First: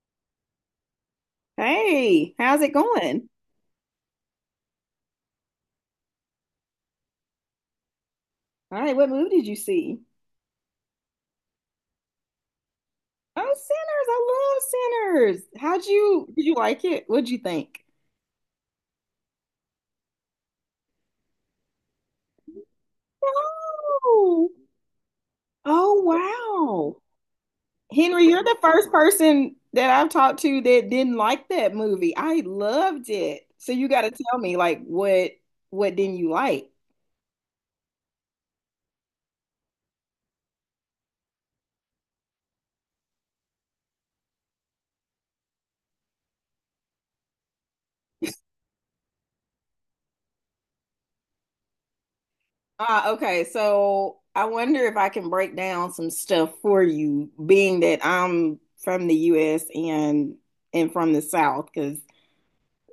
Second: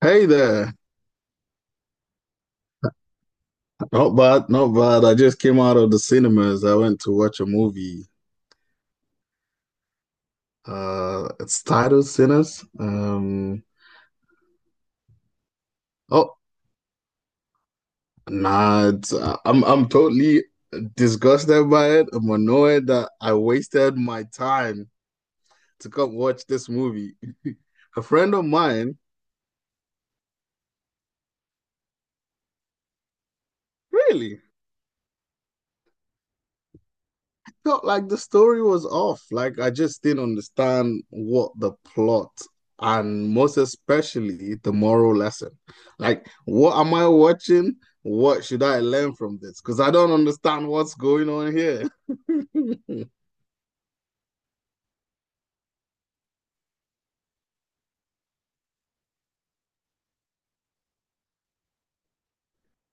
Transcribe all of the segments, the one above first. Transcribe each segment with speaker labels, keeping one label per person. Speaker 1: Hey there.
Speaker 2: Hey, how's it going?
Speaker 1: Not bad, not bad. I just came out of the cinemas. I went to watch a movie.
Speaker 2: All right, what movie did you see?
Speaker 1: It's titled Sinners.
Speaker 2: Oh, Sinners. I love Sinners. How'd you
Speaker 1: Oh,
Speaker 2: did you like it? What'd you think?
Speaker 1: nah, it's, I'm totally disgusted by it. I'm annoyed that I wasted my
Speaker 2: Oh,
Speaker 1: time to
Speaker 2: oh,
Speaker 1: come watch this
Speaker 2: wow.
Speaker 1: movie. A
Speaker 2: Henry,
Speaker 1: friend
Speaker 2: you're
Speaker 1: of
Speaker 2: the first
Speaker 1: mine,
Speaker 2: person that I've talked to that didn't like that movie. I loved it. So you got to tell
Speaker 1: really?
Speaker 2: me, like, what didn't you like?
Speaker 1: Felt like the story was off. Like I just didn't understand what the plot, and most especially the moral lesson. Like, what am I watching? What should I learn from this? Because I don't understand what's going on here.
Speaker 2: Ah, okay. So I wonder if I can break down some stuff for you, being that I'm from the US and from the South, because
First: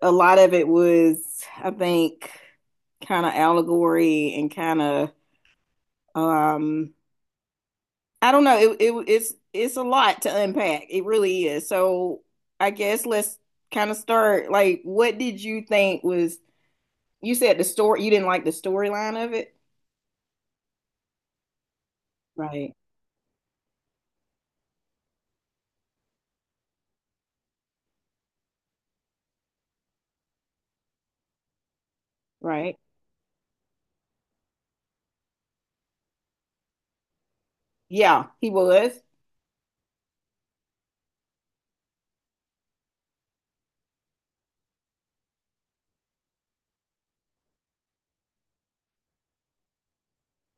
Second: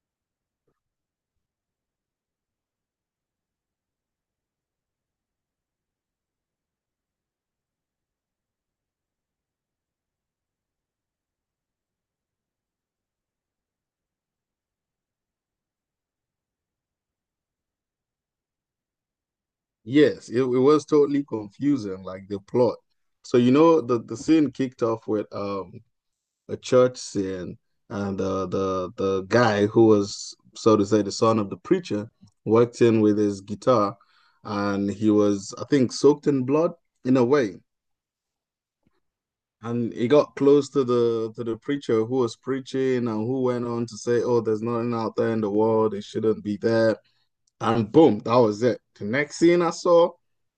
Speaker 2: a lot of it was, I think, kind of allegory and kind of um I don't know. It's a lot to unpack. It really is. So I guess let's kind of start. Like, what did you think was you said the story, you didn't like the storyline of it?
Speaker 1: Yes, it was totally confusing, like the
Speaker 2: Right.
Speaker 1: plot. So you know, the scene kicked off with a church sin, and the guy who was, so to say, the son of the preacher,
Speaker 2: Right.
Speaker 1: walked in with his guitar, and he was, I think, soaked in blood in a way,
Speaker 2: Yeah, he was.
Speaker 1: and he got close to the preacher who was preaching and who went on to say, "Oh, there's nothing out there in the world; it shouldn't be there." And boom, that was it. The next scene I saw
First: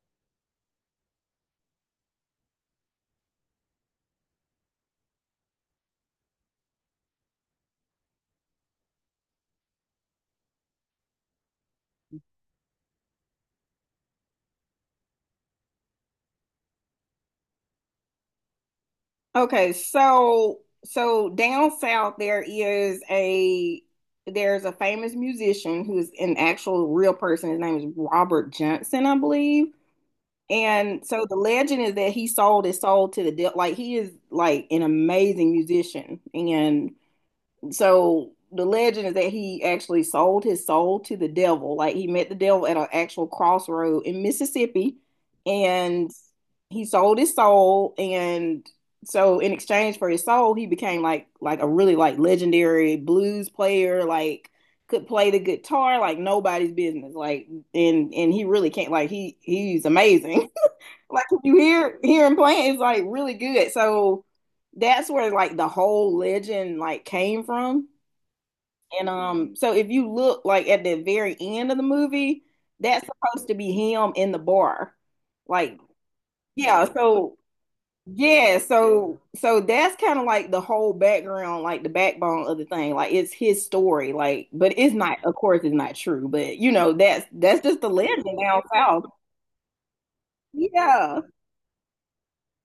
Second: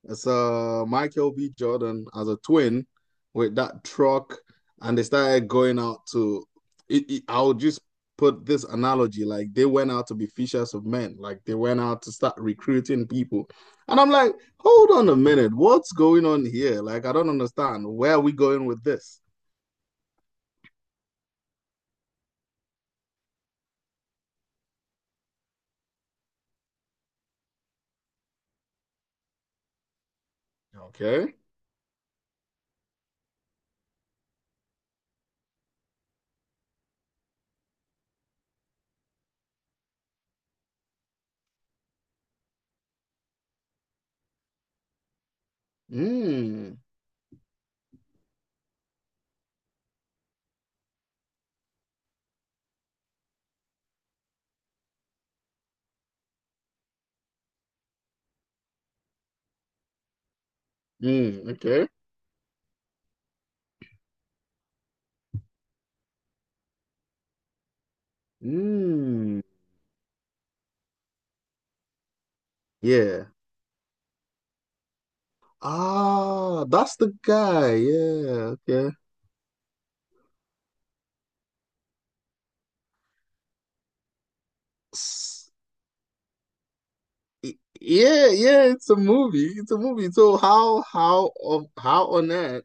Speaker 1: is Michael B. Jordan as a twin with that truck, and they started going out to. I'll just put this analogy: like they went out to be fishers of men, like they went out to start recruiting people, and I'm like, hold on a minute, what's going on here? Like I don't understand. Where are we going with this?
Speaker 2: Okay, so down south there is a there's a famous musician who's an actual real person. His name is Robert Johnson, I believe. And so
Speaker 1: Okay.
Speaker 2: the legend is that he sold his soul to the devil. Like, he is like an amazing musician, and so the legend is that he actually sold his soul to the devil. Like, he met the devil at an actual crossroad in Mississippi, and
Speaker 1: Mm.
Speaker 2: he sold his soul. And so in exchange for his soul, he became like a really, like, legendary blues player. Like, could play the guitar like nobody's business. Like, and he really can't. Like, he's amazing. Like, if
Speaker 1: Mm.
Speaker 2: you
Speaker 1: Okay.
Speaker 2: hear him playing, it's like really good. So that's where, like, the whole legend, like, came from. And
Speaker 1: Mm.
Speaker 2: so if you look, like, at the very end of the movie, that's
Speaker 1: Yeah.
Speaker 2: supposed to be him in the bar. Like,
Speaker 1: Ah,
Speaker 2: yeah,
Speaker 1: that's the
Speaker 2: so
Speaker 1: guy. Yeah,
Speaker 2: yeah,
Speaker 1: okay.
Speaker 2: so that's kind of like the whole background, like the backbone of the thing. Like, it's his story, like, but it's not, of
Speaker 1: S-
Speaker 2: course, it's not true, but, you know, that's just the legend
Speaker 1: Yeah,
Speaker 2: down
Speaker 1: yeah, it's a
Speaker 2: south.
Speaker 1: movie. It's a movie. So how
Speaker 2: Yeah.
Speaker 1: how of how on earth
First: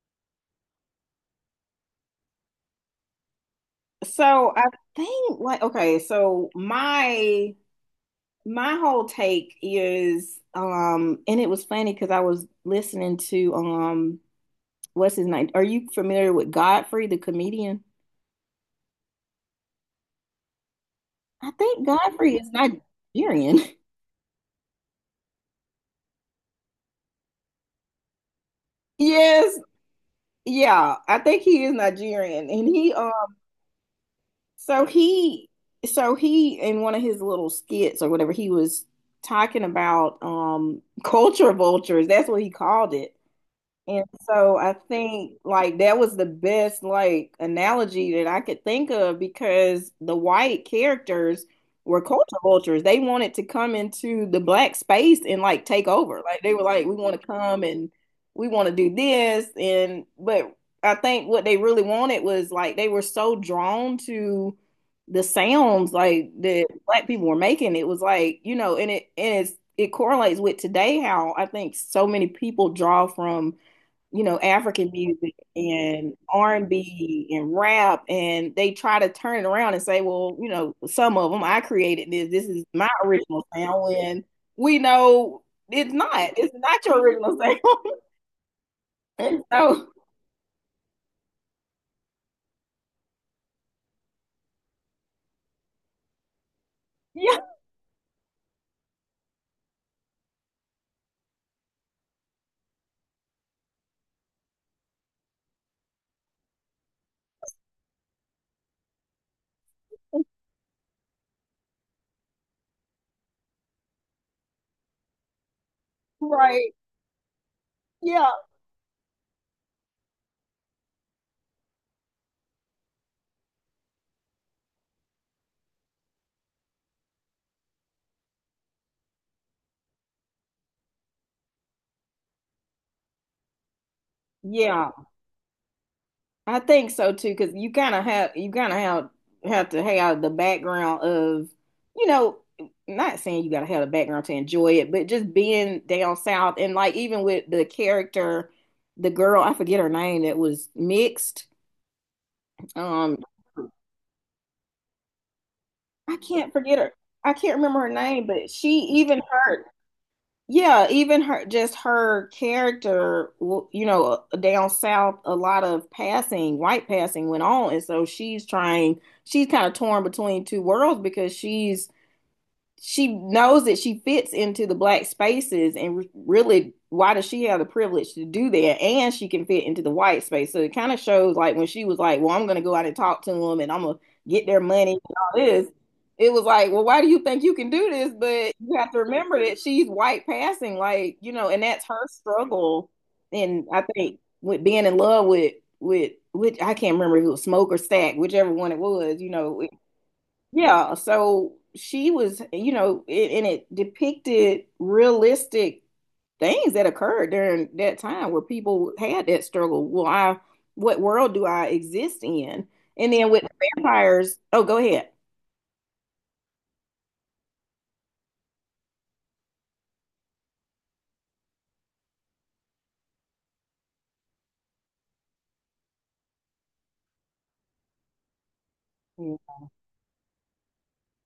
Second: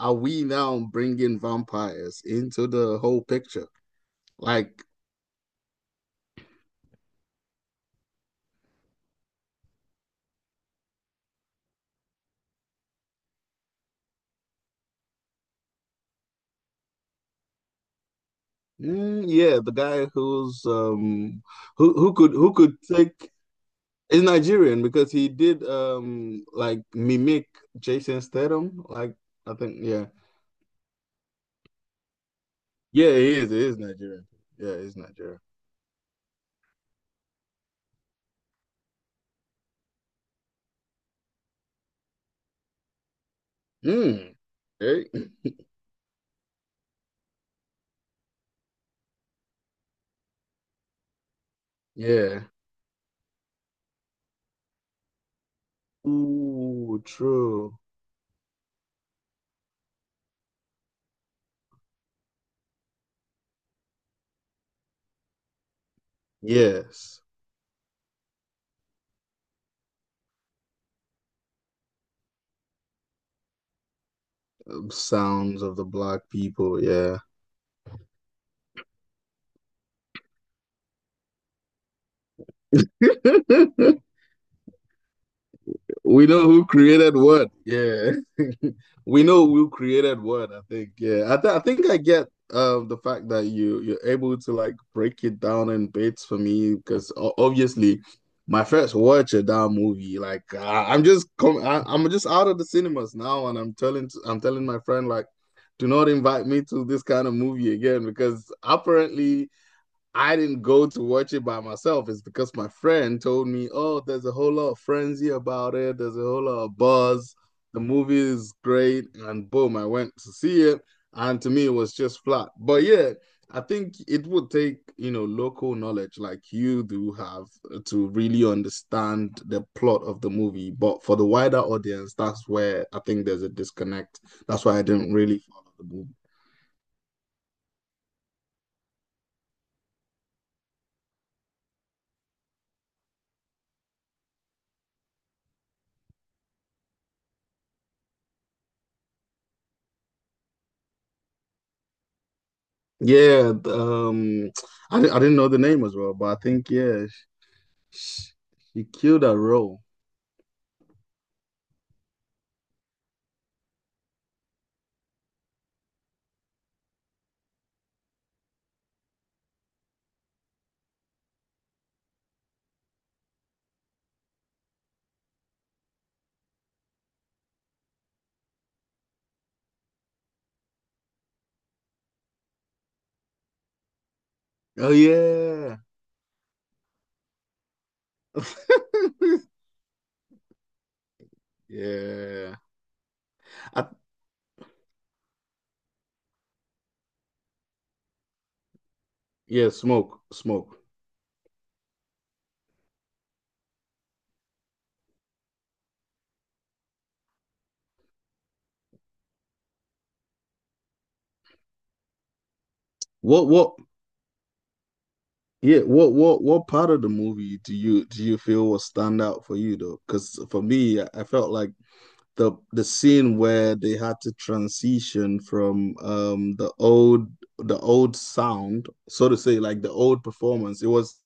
Speaker 1: are we now bringing vampires into the whole picture?
Speaker 2: So I
Speaker 1: Like,
Speaker 2: think, like, okay, so my whole take is and it was funny because I was listening to what's his name? Are you familiar with Godfrey, the comedian?
Speaker 1: mm, yeah, the guy who's um
Speaker 2: I think
Speaker 1: who who could
Speaker 2: Godfrey is
Speaker 1: who could take
Speaker 2: Nigerian.
Speaker 1: is Nigerian because he did like mimic Jason Statham. Like, I
Speaker 2: Yes,
Speaker 1: think yeah,
Speaker 2: yeah, I think he is Nigerian. And he
Speaker 1: yeah, he is. He is Nigerian. Yeah,
Speaker 2: so
Speaker 1: he's Nigerian.
Speaker 2: he so he in one of his little skits or whatever, he was talking about culture vultures. That's what he called it. And
Speaker 1: Mm.
Speaker 2: so I
Speaker 1: Hey.
Speaker 2: think, like, that was the best, like, analogy that I could think of, because the white characters were culture
Speaker 1: Yeah.
Speaker 2: vultures. They wanted to come into the black space and, like, take over. Like, they were like, we
Speaker 1: Ooh,
Speaker 2: want to come
Speaker 1: true.
Speaker 2: and we want to do this. And but I think what they really wanted was, like, they were so drawn to the sounds, like, that black
Speaker 1: Yes.
Speaker 2: people were making. It was like, you know, and it and it's it correlates with today, how I think so many people draw from, you know, African music
Speaker 1: Sounds of the
Speaker 2: and
Speaker 1: black
Speaker 2: R&B
Speaker 1: people.
Speaker 2: and
Speaker 1: Yeah.
Speaker 2: B and rap, and they try to turn it around and say, well, you know, some of them, I created this. This is my original sound, and we know it's
Speaker 1: We
Speaker 2: not.
Speaker 1: know
Speaker 2: It's
Speaker 1: who
Speaker 2: not your
Speaker 1: created
Speaker 2: original
Speaker 1: what.
Speaker 2: sound.
Speaker 1: Yeah. We
Speaker 2: and
Speaker 1: know who
Speaker 2: so,
Speaker 1: created what, I think. Yeah. I think I get the fact that you you're able to like break it down in bits for me because
Speaker 2: yeah,
Speaker 1: obviously my first watch of that movie, like I, I'm just com I, I'm just out of the cinemas now, and I'm telling my friend, like, do not invite me to this kind of movie again, because apparently I didn't go to watch it by myself. It's because my friend told me, oh, there's a whole lot of frenzy about it. There's a whole lot
Speaker 2: right,
Speaker 1: of buzz. The movie
Speaker 2: yeah,
Speaker 1: is great. And boom, I went to see it. And to me, it was just flat. But yeah, I think it would take, you know, local knowledge like you do have to really understand the plot of the movie. But for the wider audience, that's where I think there's a disconnect. That's why I
Speaker 2: yeah.
Speaker 1: didn't really follow the movie.
Speaker 2: I think so too, because you kind of have to have the background of, you know, not saying you got to have a background to enjoy it, but just being down south, and, like, even with the character, the girl, I forget her name, that was mixed. Um,
Speaker 1: Yeah, I didn't know the name as well,
Speaker 2: I
Speaker 1: but I
Speaker 2: can't
Speaker 1: think
Speaker 2: forget her.
Speaker 1: yeah,
Speaker 2: I can't remember her
Speaker 1: she,
Speaker 2: name, but she
Speaker 1: she
Speaker 2: even
Speaker 1: killed that
Speaker 2: her
Speaker 1: role.
Speaker 2: yeah, even her, just her character, down south, a lot of passing, white passing went on. And so she's trying, she's kind of torn between two worlds, because she knows that she fits into the black spaces, and really, why does she have the privilege to do that? And she can fit into the white space, so it kind of shows, like, when she was like, well, I'm gonna go out and talk to them, and I'm gonna get their
Speaker 1: Oh
Speaker 2: money and all this.
Speaker 1: yeah,
Speaker 2: It was like, well, why do you think you can do this? But you have to remember that she's white passing, like, you know, and that's her
Speaker 1: yeah,
Speaker 2: struggle. And I
Speaker 1: I,
Speaker 2: think with being in love with which, I can't remember if it was Smoke or Stack, whichever one it was.
Speaker 1: yeah. Smoke, smoke.
Speaker 2: Yeah, so she was, you know, and it depicted realistic things that occurred during that time where people had that struggle. Well, what world do I exist in? And then with
Speaker 1: What,
Speaker 2: the
Speaker 1: what?
Speaker 2: vampires, oh, go ahead.
Speaker 1: Yeah, what part of the movie do you feel will stand out for you, though? Because for me, I felt like the scene where they had to transition from the old sound, so to
Speaker 2: Hmm.
Speaker 1: say, like the old performance. It was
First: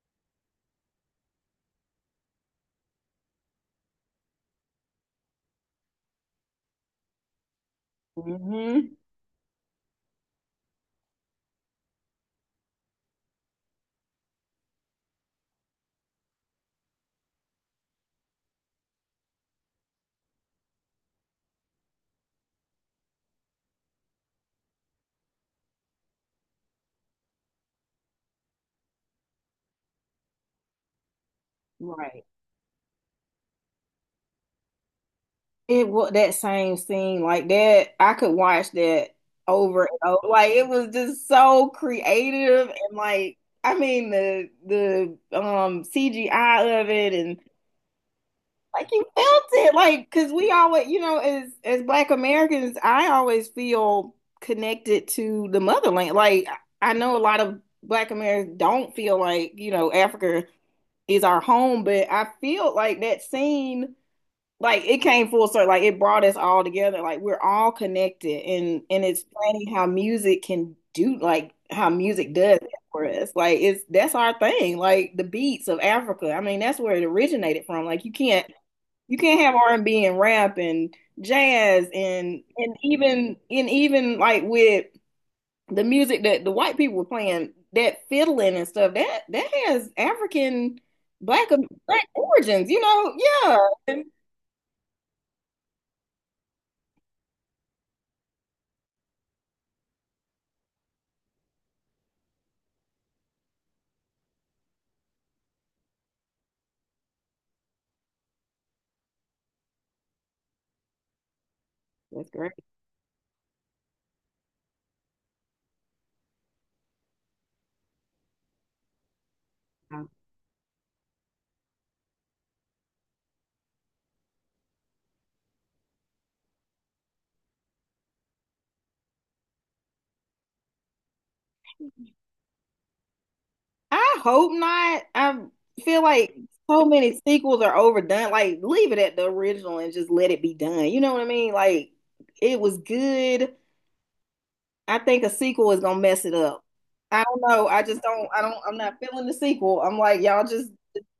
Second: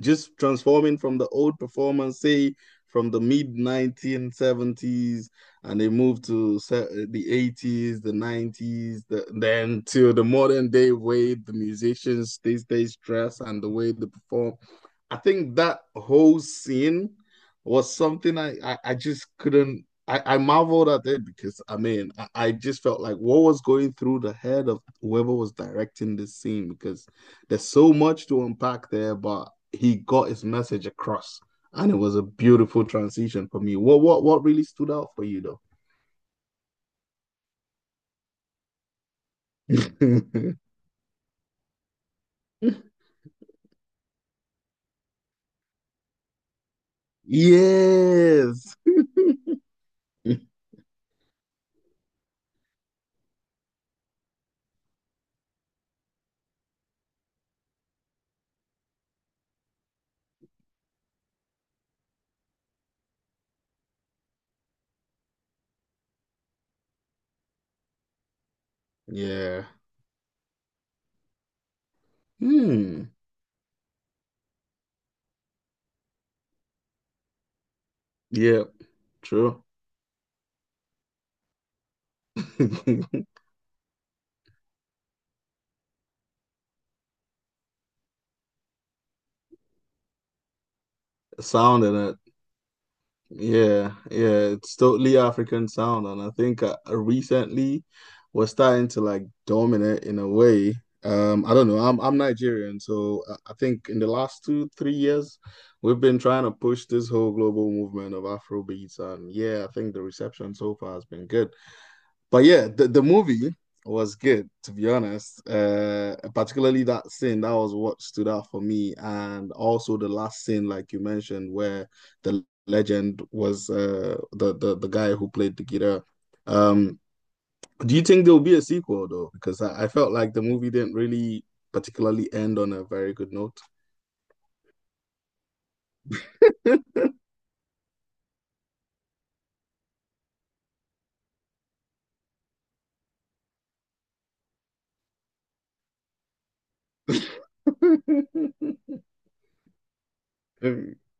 Speaker 1: just transforming from the old performance, say from the mid 1970s, and they moved to the 80s, the 90s, then to the modern day way the musicians these days dress and the way they perform. I think that whole scene was something I just couldn't. I marveled at it, because I mean I just felt like, what was going through the head of whoever was directing this scene? Because there's so much to unpack there, but he got his message across, and it was a
Speaker 2: Right.
Speaker 1: beautiful transition for me. What really stood out for you, though?
Speaker 2: It was that same scene, like that. I could watch that over and over. Like, it was just so creative, and, like, I mean, the CGI of it. And,
Speaker 1: Yes.
Speaker 2: like, you felt it, like, because we always, you know, as black Americans, I always feel connected to the motherland. Like, I know a lot of black Americans don't feel like, Africa is our home, but I feel like that scene, like, it came full circle, like it brought us all together. Like, we're all connected. And it's
Speaker 1: Yeah.
Speaker 2: funny how music can do, like how music does that for
Speaker 1: Hmm.
Speaker 2: us. Like, it's that's our thing. Like the beats of Africa, I mean, that's where it originated from. Like, you can't
Speaker 1: Yeah.
Speaker 2: you can't have
Speaker 1: True.
Speaker 2: R&B and rap and jazz and and even and even like with the music that the white people were playing, that fiddling and stuff, that has African black
Speaker 1: Sound and
Speaker 2: black
Speaker 1: a
Speaker 2: origins, you know? Yeah.
Speaker 1: yeah,
Speaker 2: And
Speaker 1: yeah, it's totally African sound, and I think recently we're starting to like dominate in a way. I don't know. I'm Nigerian, so I think in the last two, 3 years, we've been trying to push this whole global movement of Afrobeats, and yeah, I think the reception so far has been good.
Speaker 2: That's
Speaker 1: But
Speaker 2: great.
Speaker 1: yeah, the movie was good, to be honest. Particularly that scene, that was what stood out for me. And also
Speaker 2: Yeah.
Speaker 1: the last scene, like you mentioned, where the legend was the guy who played the guitar. Um, do you think there'll be a sequel, though? Because I felt like the movie didn't really particularly end on a very good note.
Speaker 2: I hope not. I feel like so many sequels are overdone. Like, leave it at the original and just let it be done. You know what I mean? Like, it was good. I think a sequel is gonna mess it up. I don't know. I just don't. I don't. I'm not feeling the sequel. I'm like, y'all just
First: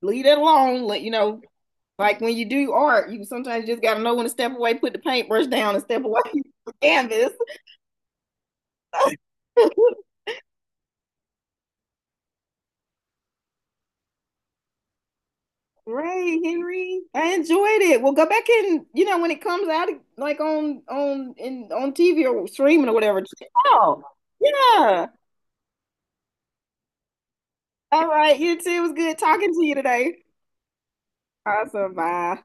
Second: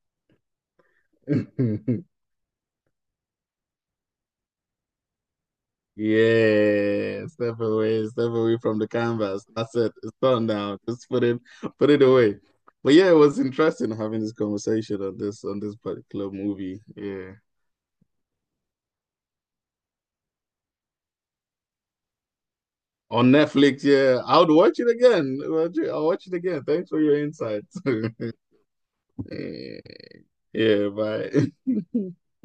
Speaker 2: leave it alone. Like when you do art, you sometimes just gotta know when to step away, put the paintbrush down, and step away from the
Speaker 1: Yeah,
Speaker 2: canvas.
Speaker 1: step away from the canvas. That's it. It's done now. Just put it away. But yeah, it was interesting having this conversation on this particular
Speaker 2: Right,
Speaker 1: movie.
Speaker 2: Henry. I
Speaker 1: Yeah,
Speaker 2: enjoyed it. Well, go back and, you know, when it comes out, like on in on TV or streaming or whatever.
Speaker 1: on Netflix.
Speaker 2: Oh,
Speaker 1: Yeah, I would watch it again. I'll watch it again. Thanks for your insights.
Speaker 2: yeah. All right. You too. It was good talking to you today.
Speaker 1: Yeah,
Speaker 2: Awesome.
Speaker 1: bye.
Speaker 2: Bye.